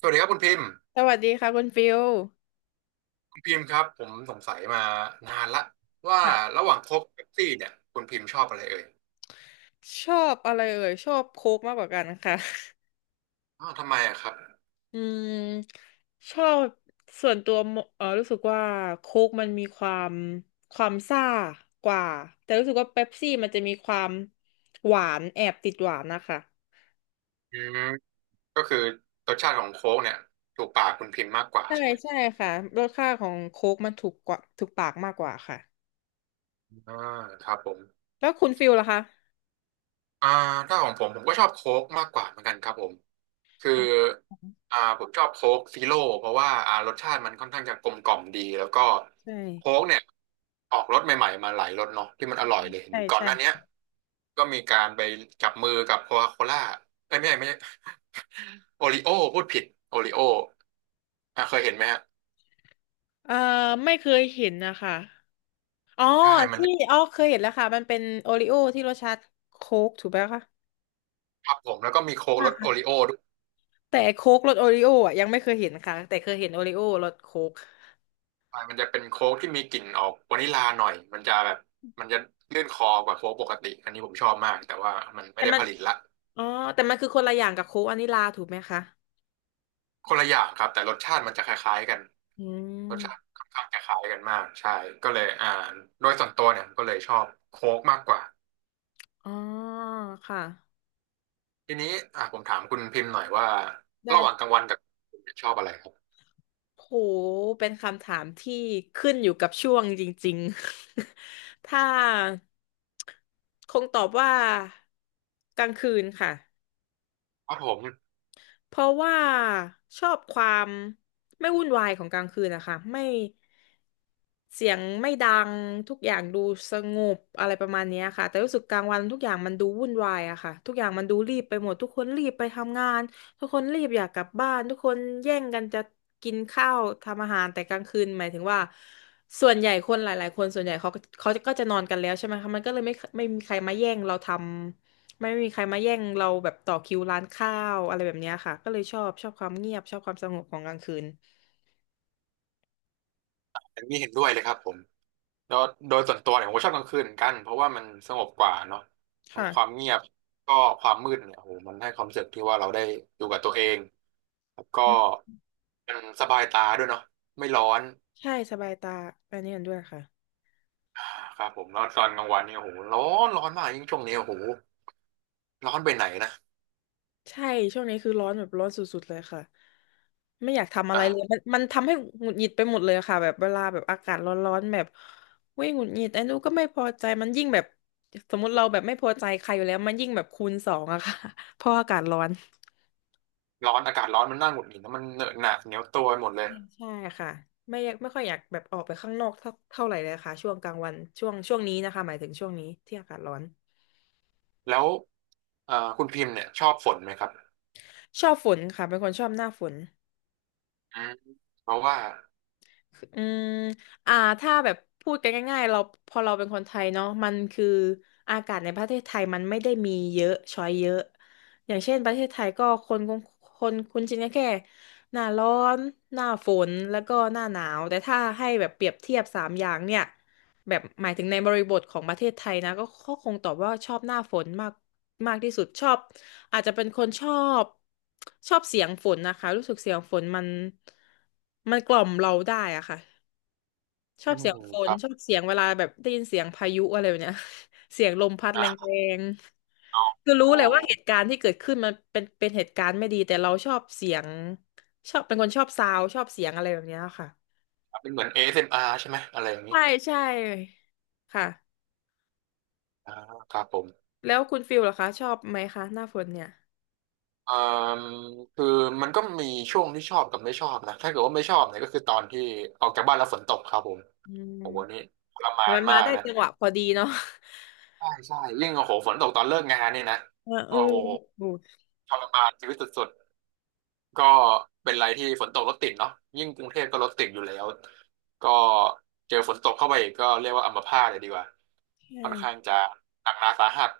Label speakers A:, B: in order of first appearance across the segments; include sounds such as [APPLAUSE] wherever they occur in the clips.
A: สวัสดีครับคุณพิมพ์
B: สวัสดีค่ะคุณฟิล
A: คุณพิมพ์ครับผมสงสัยมานานละว่า
B: ค่ะ
A: ระหว่างโค้กเป๊ปซี่เนี่ยคุณพิมพ์ชอบอะไรเอ่ย
B: ชอบอะไรเอ่ยชอบโค้กมากกว่ากันค่ะ
A: อ้าวทำไมอะครับ
B: [LAUGHS] อืมชอบส่วนตัวมเออรู้สึกว่าโค้กมันมีความซ่ากว่าแต่รู้สึกว่าเป๊ปซี่มันจะมีความหวานแอบติดหวานนะคะ
A: อืมก็คือรสชาติของโค้กเนี่ยถูกปากคุณพิมพ์มากกว่า
B: ใช่
A: ใช่ไหม
B: ใช่ค่ะรสชาติของโค้กมันถูกปากมากกว่าค่ะ
A: อ่าครับผม
B: แล้วคุณฟิลล่ะคะ
A: อ่าถ้าของผมผมก็ชอบโค้กมากกว่าเหมือนกันครับผม คือ
B: อ๋อ
A: ผมชอบโค้กซีโร่เพราะว่ารสชาติมันค่อนข้างจะกลมกล่อมดีแล้วก็
B: ใช่
A: โค้กเนี่ยออกรสใหม่ๆมาหลายรสเนาะที่มันอร่อยเลยเห็น
B: ใช่
A: ก่อน
B: ใช่
A: หน้าเนี้ยก็มีการไปจับมือกับโคคาโคล่าเอ้ยไม่ใช่ไม่ใช่ [LAUGHS] โอริโอพูดผิดโอริโออ่ะเคยเห็นไหมฮะ
B: เอ่อไม่เคยเห็นนะคะ อ๋อ
A: ใช่มัน
B: ที่อ๋อเคยเห็นแล้วค่ะมันเป็นโอริโอที่รสชาติโค้กถูกไหมคะ
A: ทับผมแล้วก็มีโค้กรสโอ
B: อ่า
A: ริโอด้วย
B: แต่โค้กรสโอริโออ่ะยังไม่เคยเห็นค่ะแต่เคยเห็นโอริโอรสโค้ก
A: ใช่มันจะเป็นโค้กที่มีกลิ่นออกวานิลลาหน่อยมันจะแบบมันจะลื่นคอกว่าโค้กปกติอันนี้ผมชอบมากแต่ว่ามันไม่
B: แต่
A: ได้
B: มัน
A: ผลิตละ
B: อ๋อแต่มันคือคนละอย่างกับโค้กวานิลลาถูกไหมคะ
A: คนละอย่างครับแต่รสชาติมันจะคล้ายๆกัน
B: อื
A: รสชาติ
B: ม
A: ค่อนข้างจะคล้ายกันมากใช่ก็เลยโดยส่วนตัวเนี่ยก็เลยชอบโค้กมากกว่า
B: อ๋อค่ะ
A: ทีนี้ผมถามคุณพิมพ์หน่อยว่า
B: ได้
A: ระหว่างกลา
B: ค่ะ
A: งวันกับคุณชอบอะไรครับ
B: โหเป็นคำถามที่ขึ้นอยู่กับช่วงจริงๆ [LAUGHS] ถ้าคงตอบว่ากลางคืนค่ะ
A: ครับผม
B: เพราะว่าชอบความไม่วุ่นวายของกลางคืนนะคะไม่เสียงไม่ดังทุกอย่างดูสงบอะไรประมาณเนี้ยค่ะแต่รู้สึกกลางวันทุกอย่างมันดูวุ่นวายอะค่ะทุกอย่างมันดูรีบไปหมดทุกคนรีบไปทำงานทุกคนรีบอยากกลับบ้านทุกคนแย่งกันจะกินข้าวทำอาหารแต่กลางคืนหมายถึงว่าส่วนใหญ่คนหลายๆคนส่วนใหญ่เขาก็จะนอนกันแล้วใช่ไหมคะมันก็เลยไม่มีใครมาแย่งเราทำ ไม่มีใครมาแย่งเราแบบต่อคิวร้านข้าวอะไรแบบเนี้ยค่ะก็เลยชอบความเงียบชอบความสงบของกลางคืน
A: อันนี้เห็นด้วยเลยครับผมแล้วโดยส่วนตัวเนี่ยผมก็ชอบกลางคืนเหมือนกันเพราะว่ามันสงบกว่าเนาะทั้งความ
B: ค่ะ
A: เงียบก็ความมืดเนี่ยโอ้โหมันให้ความรู้สึกที่ว่าเราได้อยู่กับตัวเองแล้วก็
B: อืม
A: มันสบายตาด้วยเนาะไม่ร้อน
B: ใช่สบายตาอันนี้เห็นด้วยค่ะ
A: ครับผมแล้วตอนกลางวันเนี่ยโอ้โหร้อนร้อนมากยิ่งช่วงนี้โอ้โหร้อนไปไหนนะ
B: ใช่ช่วงนี้คือร้อนแบบร้อนสุดๆเลยค่ะไม่อยากทำอะไร
A: อ่ะ
B: เลยมันทำให้หงุดหงิดไปหมดเลยค่ะแบบเวลาแบบอากาศร้อนๆแบบเว้ยหงุดหงิดไอ้นู้นก็ไม่พอใจมันยิ่งแบบสมมติเราแบบไม่พอใจใครอยู่แล้วมันยิ่งแบบคูณสองอะค่ะ [LAUGHS] เพราะอากาศร้อน
A: ร้อนอากาศร้อนมันน่าหงุดหงิดนะมันเหนอะหนะเหนียวตัวไปหมดเลย
B: ใช่ค่ะไม่ค่อยอยากแบบออกไปข้างนอกเท่าไหร่เลยค่ะช่วงกลางวันช่วงนี้นะคะหมายถึงช่วงนี้ที่อากาศร้อน
A: แล้วคุณพิมพ์เนี่ยชอบฝนไหมครับ
B: ชอบฝนค่ะเป็นคนชอบหน้าฝน
A: อืมเพราะว่า
B: อืมอ่าถ้าแบบพูดกันง่ายๆเราพอเราเป็นคนไทยเนาะมันคืออากาศในประเทศไทยมันไม่ได้มีเยอะช้อยเยอะอย่างเช่นประเทศไทยก็คนคงคุ้นชินกันแค่หน้าร้อนหน้าฝนแล้วก็หน้าหนาวแต่ถ้าให้แบบเปรียบเทียบสามอย่างเนี่ย แบบหมายถึงในบริบทของประเทศไทยนะก็คงตอบว่าชอบหน้าฝนมากมากที่สุดชอบอาจจะเป็นคนชอบชอบเสียงฝนนะคะรู้สึกเสียงฝนมันกล่อมเราได้อะค่ะชอ
A: อื
B: บ
A: ม
B: เสียงฝ
A: ค
B: น
A: รับ
B: ชอบเสียงเวลาแบบได้ยินเสียงพายุอะไรแบบเนี้ย [LAUGHS] เสียงลมพัดแร
A: อ่ะ
B: ง
A: อ๋อ
B: ๆคือรู้
A: อ๋อ
B: เลยว่าเหตุการณ์ที่เกิดขึ้นมันเป็นเป็นเหตุการณ์ไม่ดีแต่เราชอบเสียงชอบเป็นคนชอบซาวด์ชอบเสียงอะไรแบบเนี้ยค่ะ
A: เป็นเหมือน a า m r ใช่ไหมอะไรอย่างนี้
B: ใช่ใช่ค่ะ
A: อ่าครับผม
B: แล้วคุณฟิลเหรอคะชอบไหมคะหน้าฝนเนี่ย
A: เอ่อคือมันก็มีช่วงที่ชอบกับไม่ชอบนะถ้าเกิดว่าไม่ชอบเนี่ยก็คือตอนที่ออกจากบ้านแล้วฝนตกครับผม
B: อื
A: โอ้โหนี่
B: ม
A: ทร
B: แต่
A: มาน
B: มันมา
A: มาก
B: ได้
A: นะ
B: จังหวะพอดีเนาะ
A: ใช่ใช่ยิ่งโอ้โหฝนตกตอนเลิกงานเนี่ยนะ
B: [LAUGHS] เออเอ
A: โอ้
B: อ
A: โห
B: โอ้
A: ทรมานชีวิตสุดๆก็เป็นไรที่ฝนตกรถติดเนาะยิ่งกรุงเทพก็รถติดอยู่แล้วก็เจอฝนตกเข้าไปอีกก็เรียกว่าอัมพาตเลยดีกว่าค่
B: ใช่
A: อนข้างจะหนักหนาสาหัส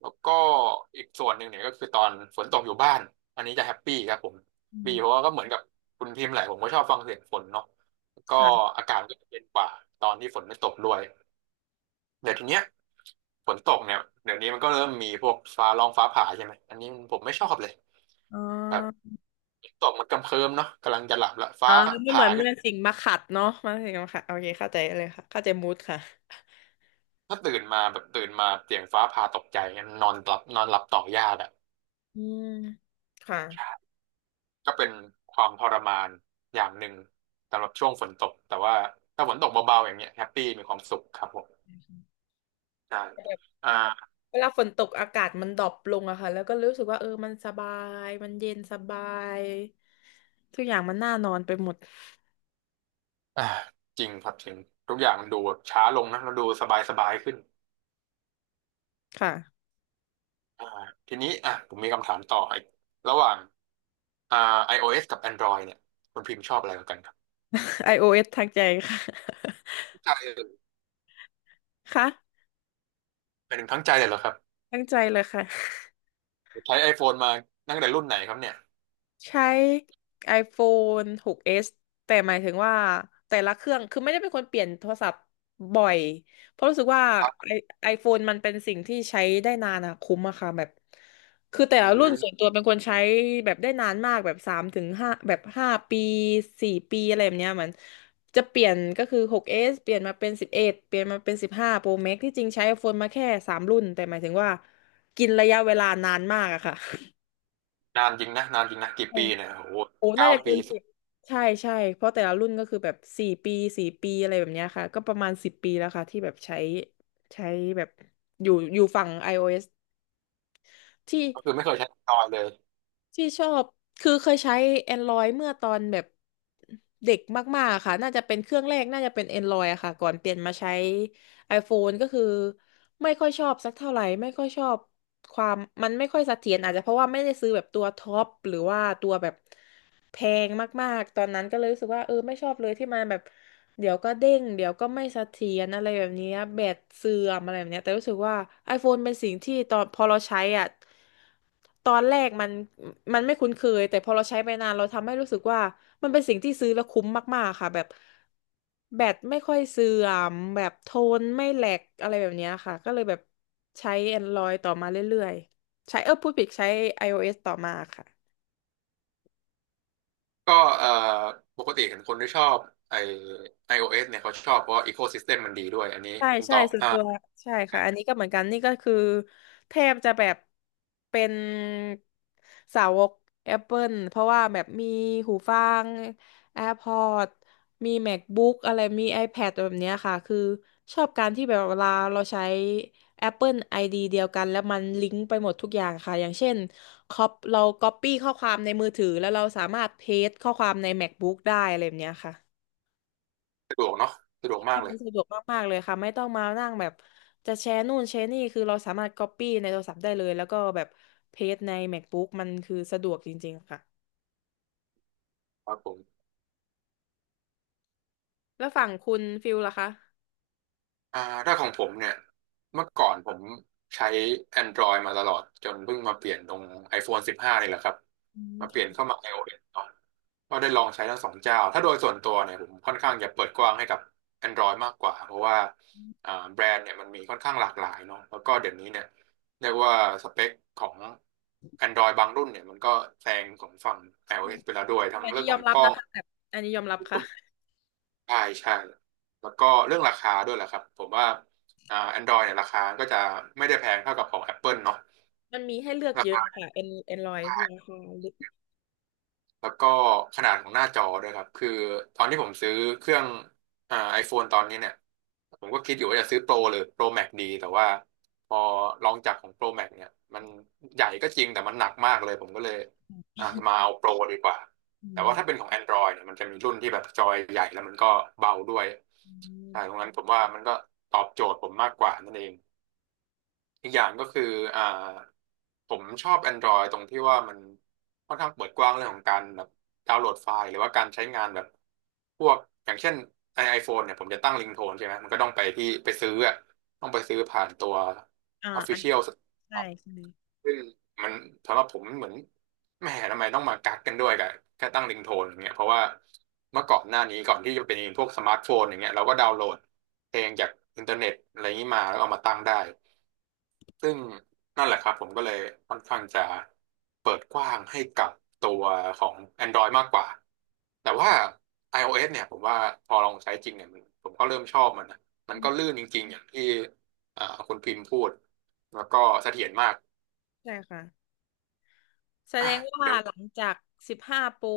A: แล้วก็อีกส่วนหนึ่งเนี่ยก็คือตอนฝนตกอยู่บ้านอันนี้จะแฮปปี้ครับผม
B: อื
A: บี
B: ม
A: เพราะว่าก็เหมือนกับคุณพิมพ์แหละผมก็ชอบฟังเสียงฝนเนาะแล้วก็
B: ค่ะ
A: อากาศก็จะเย็นกว่าตอนที่ฝนไม่ตกด้วย เดี๋ยวทีเนี้ยฝนตกเนี่ยเดี๋ยวนี้มันก็เริ่มมีพวกฟ้าร้องฟ้าผ่าใช่ไหมอันนี้ผมไม่ชอบเลย
B: อ๋
A: แบบ
B: อ
A: ตกมันกำเคิมเนาะกำลังจะหลับละฟ้า
B: อ๋อไม่เห
A: ผ่า
B: มือน
A: ขึ้น
B: เมื่อสิ่งมาขัดเนาะสิ่งมาขัดโอเคเข้าใจเลยค่ะเข้าใจมูดค่ะ
A: ถ้าตื่นมาแบบตื่นมาเสียงฟ้าผ่าตกใจงั้นนอนหลับนอนหลับต่อยากอะ
B: อืมค่ะ
A: ก็เป็นความทรมานอย่างหนึ่งสำหรับช่วงฝนตกแต่ว่าถ้าฝนตกเบาๆอย่างเงี้ยแฮปปี้มีความสุขครับผมใช่อ่า
B: เวลาฝนตกอากาศมันดรอปลงอะค่ะแล้วก็รู้สึกว่าเออมันสบายมันเย็นสบายทุกอย่างมันน่านอนไปหมด
A: อ่าจริงครับจริงทุกอย่างมันดูแบบช้าลงนะมันดูสบายๆขึ้น
B: ค่ะ
A: อ่าทีนี้อ่ะผมมีคำถามต่ออีกระหว่างอ่า iOS กับ Android เนี่ยคุณพิมพ์ชอบอะไรกว่ากันครับ
B: [LAUGHS] iOS ทางใจค่ะ [LAUGHS]
A: ทั้งใจเลย
B: ค่ะ
A: เป็นหนึ่งทั้งใจเลยเหรอครับ
B: ทั้งใจเลยค่ะ
A: ใช้ iPhone มาตั้งแต่รุ่นไหนครับเนี่ย
B: ใช้ iPhone 6s แต่หมายถึงว่าแต่ละเครื่องคือไม่ได้เป็นคนเปลี่ยนโทรศัพท์บ่อยเพราะรู้สึกว่า
A: ครั
B: ไอ
A: บ
B: ไอโฟนมันเป็นสิ่งที่ใช้ได้นานอะคุ้มอะค่ะแบบคือ
A: อื
B: แต่ละ
A: ม
B: รุ่นส่วนตัวเป็นคนใช้แบบได้นานมากแบบสามถึงห้าแบบห้าปีสี่ปีอะไรแบบเนี้ยมันจะเปลี่ยนก็คือ 6s เอสเปลี่ยนมาเป็น11เอ็ดเปลี่ยนมาเป็น15 Pro Max ที่จริงใช้ iPhone มาแค่สามรุ่นแต่หมายถึงว่ากินระยะเวลานานมากอะค่ะ
A: นานจริงนะนานจริงนะกี่ปีเนี่ยโอ้โห
B: [LAUGHS] โอ้น่า
A: เก้า
B: จะเกิ
A: ปี
B: น
A: สิ
B: สิ
A: บ
B: บใช่ใช่เพราะแต่ละรุ่นก็คือแบบสี่ปีสี่ปีอะไรแบบเนี้ยค่ะ ก็ประมาณสิบปีแล้วค่ะที่แบบใช้ใช้แบบอยู่ฝั่ง iOS ที่
A: ก็คือไม่เคยใช้ Android เลย
B: ที่ชอบคือเคยใช้ Android เมื่อตอนแบบเด็กมากๆค่ะน่าจะเป็นเครื่องแรกน่าจะเป็น Android อะค่ะก่อนเปลี่ยนมาใช้ iPhone ก็คือไม่ค่อยชอบสักเท่าไหร่ไม่ค่อยชอบความมันไม่ค่อยเสถียรอาจจะเพราะว่าไม่ได้ซื้อแบบตัวท็อปหรือว่าตัวแบบแพงมากๆตอนนั้นก็เลยรู้สึกว่าเออไม่ชอบเลยที่มันแบบเดี๋ยวก็เด้งเดี๋ยวก็ไม่เสถียรอะไรแบบนี้แบตเสื่อมอะไรแบบเนี้ยแต่รู้สึกว่า iPhone เป็นสิ่งที่ตอนพอเราใช้อ่ะ ตอนแรกมันไม่คุ้นเคยแต่พอเราใช้ไปนานเราทำให้รู้สึกว่ามันเป็นสิ่งที่ซื้อแล้วคุ้มมากๆค่ะแบบแบตไม่ค่อยเสื่อมแบบโทนไม่แหลกอะไรแบบเนี้ยค่ะก็เลยแบบใช้ Android ต่อมาเรื่อยๆใช้เออพูดผิดใช้ iOS ต่อมาค่ะ
A: ก็เอ่อปกติเห็นคนที่ชอบไอ iOS เนี่ยเขาชอบเพราะอีโ ecosystem มมันดีด้วยอันนี้
B: ใช่
A: คุณ
B: ใช่
A: ต่อ
B: ส่วนตัวใช่ค่ะอันนี้ก็เหมือนกันนี่ก็คือแทบจะแบบเป็นสาวก Apple เพราะว่าแบบมีหูฟัง AirPods มี MacBook อะไรมี iPad แบบเนี้ยค่ะคือชอบการที่แบบเวลาเราใช้ Apple ID เดียวกันแล้วมันลิงก์ไปหมดทุกอย่างค่ะอย่างเช่นคอปเรา Copy ข้อความในมือถือแล้วเราสามารถเพสข้อความใน MacBook ได้อะไรแบบเนี้ยค่ะ
A: สะดวกเนาะสะดวก
B: ใช่
A: มากเล
B: มั
A: ย
B: นสะดวกมากๆเลยค่ะไม่ต้องมานั่งแบบจะแชร์นู่นแชร์นี่คือเราสามารถ Copy ในโทรศัพท์ได้เลยแล้วก็แบบเพจใน MacBook มันคือสะดวกจริงๆค่ะ
A: ครับผม
B: แล้วฝั่งคุณฟิลล่ะคะ
A: อ่าถ้าของผมเนี่ยเมื่อก่อนผมใช้ Android มาตลอดจนเพิ่งมาเปลี่ยนตรง iPhone 15นี่แหละครับ
B: อืม
A: มาเปลี่ยน
B: ค่ะ
A: เข้ามา iOS ก่อนก็ได้ลองใช้ทั้งสองเจ้าถ้าโดยส่วนตัวเนี่ยผมค่อนข้างจะเปิดกว้างให้กับ Android มากกว่าเพราะว่าแบรนด์เนี่ยมันมีค่อนข้างหลากหลายเนาะแล้วก็เดี๋ยวนี้เนี่ยเรียกว่าสเปคของ Android บางรุ่นเนี่ยมันก็แซงของฝั่ง
B: ใช่
A: iOS ไปแล้วด้วยทั้ง
B: อัน
A: เรื่
B: นี้
A: อง
B: ย
A: ข
B: อ
A: อ
B: ม
A: ง
B: รั
A: ก
B: บ
A: ล้อ
B: นะ
A: ง
B: คะแบบอันนี้ยอมรับค่ะ
A: ใช่ใช่แล้วก็เรื่องราคาด้วยแหละครับผมว่าAndroid เนี่ยราคาก็จะไม่ได้แพงเท่ากับของ Apple เนาะ
B: มันมีให้เลือกเยอะค่ะเอ็นเอ็นรอยราคาลึก
A: แล้วก็ขนาดของหน้าจอด้วยครับคือตอนที่ผมซื้อเครื่องไอโฟนตอนนี้เนี่ยผมก็คิดอยู่ว่าจะซื้อโปรหรือโปรแม็กดีแต่ว่าพอลองจากของโปรแม็กเนี่ยมันใหญ่ก็จริงแต่มันหนักมากเลยผมก็เลยมาเอาโปรดีกว่า
B: อื
A: แต่ว่าถ้าเป็น
B: ม
A: ของ Android เนี่ยมันจะมีรุ่นที่แบบจอยใหญ่แล้วมันก็เบาด้วย
B: อื
A: ใช่
B: ม
A: ตรงนั้นผมว่ามันก็ตอบโจทย์ผมมากกว่านั่นเอง อีกอย่างก็คืออ่าผมชอบ Android ตรงที่ว่ามันค่อนข้างเปิดกว้างเรื่องของการแบบดาวน์โหลดไฟล์หรือว่าการใช้งานแบบพวกอย่างเช่นไอโฟนเนี่ยผมจะตั้งลิงโทนใช่ไหมมันก็ต้องไปที่ไปซื้ออะต้องไปซื้อผ่านตัว
B: อ่าอ่ะ
A: Official
B: ใช่
A: Store
B: ใช่
A: ซึ่งมันสำหรับผมเหมือนแหมทำไมต้องมากักกันด้วยกับแค่ตั้งลิงโทนอย่างเงี้ยเพราะว่าเมื่อก่อนหน้านี้ก่อนที่จะเป็นพวกสมาร์ทโฟนอย่างเงี้ยเราก็ดาวน์โหลดเพลงจากอินเทอร์เน็ตอะไรนี้มาแล้วเอามาตั้งได้ ซึ่งนั่นแหละครับผมก็เลยค่อนข้างจะเปิดกว้างให้กับตัวของ Android มากกว่าแต่ว่า iOS เนี่ยผมว่าพอลองใช้จริงเนี่ยมันผมก็เริ่มชอบมันนะมันก็ลื่นจริงๆอย่างที่คุณพิมพ์พูดแล้วก็เสถียรมาก
B: ใช่ค่ะ แสด
A: อ่ะ
B: งว่า
A: เดี๋ยว
B: หลังจาก15โปร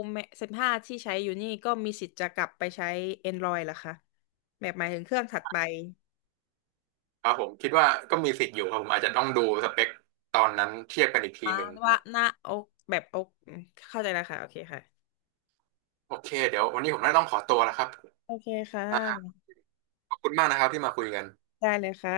B: สิบห้าที่ใช้อยู่นี่ก็มีสิทธิ์จะกลับไปใช้ Android เหรอคะแบบหมายถึงเครื่องถัดไป
A: ครับผมคิดว่าก็มีสิทธิ์อยู่ครับผมอาจจะต้องดูสเปคตอนนั้นเทียบกันอีกที
B: อ่า
A: หนึ่ง
B: ว่า
A: นะ
B: หน้าอกแบบอกเข้าใจแล้วค่ะโอเคค่ะ
A: โอเคเดี๋ยววันนี้ผมน่าจะต้องขอตัวแล้วครับ
B: โอเคค่ะ
A: อ่ะขอบคุณมากนะครับที่มาคุยกัน
B: ได้เลยค่ะ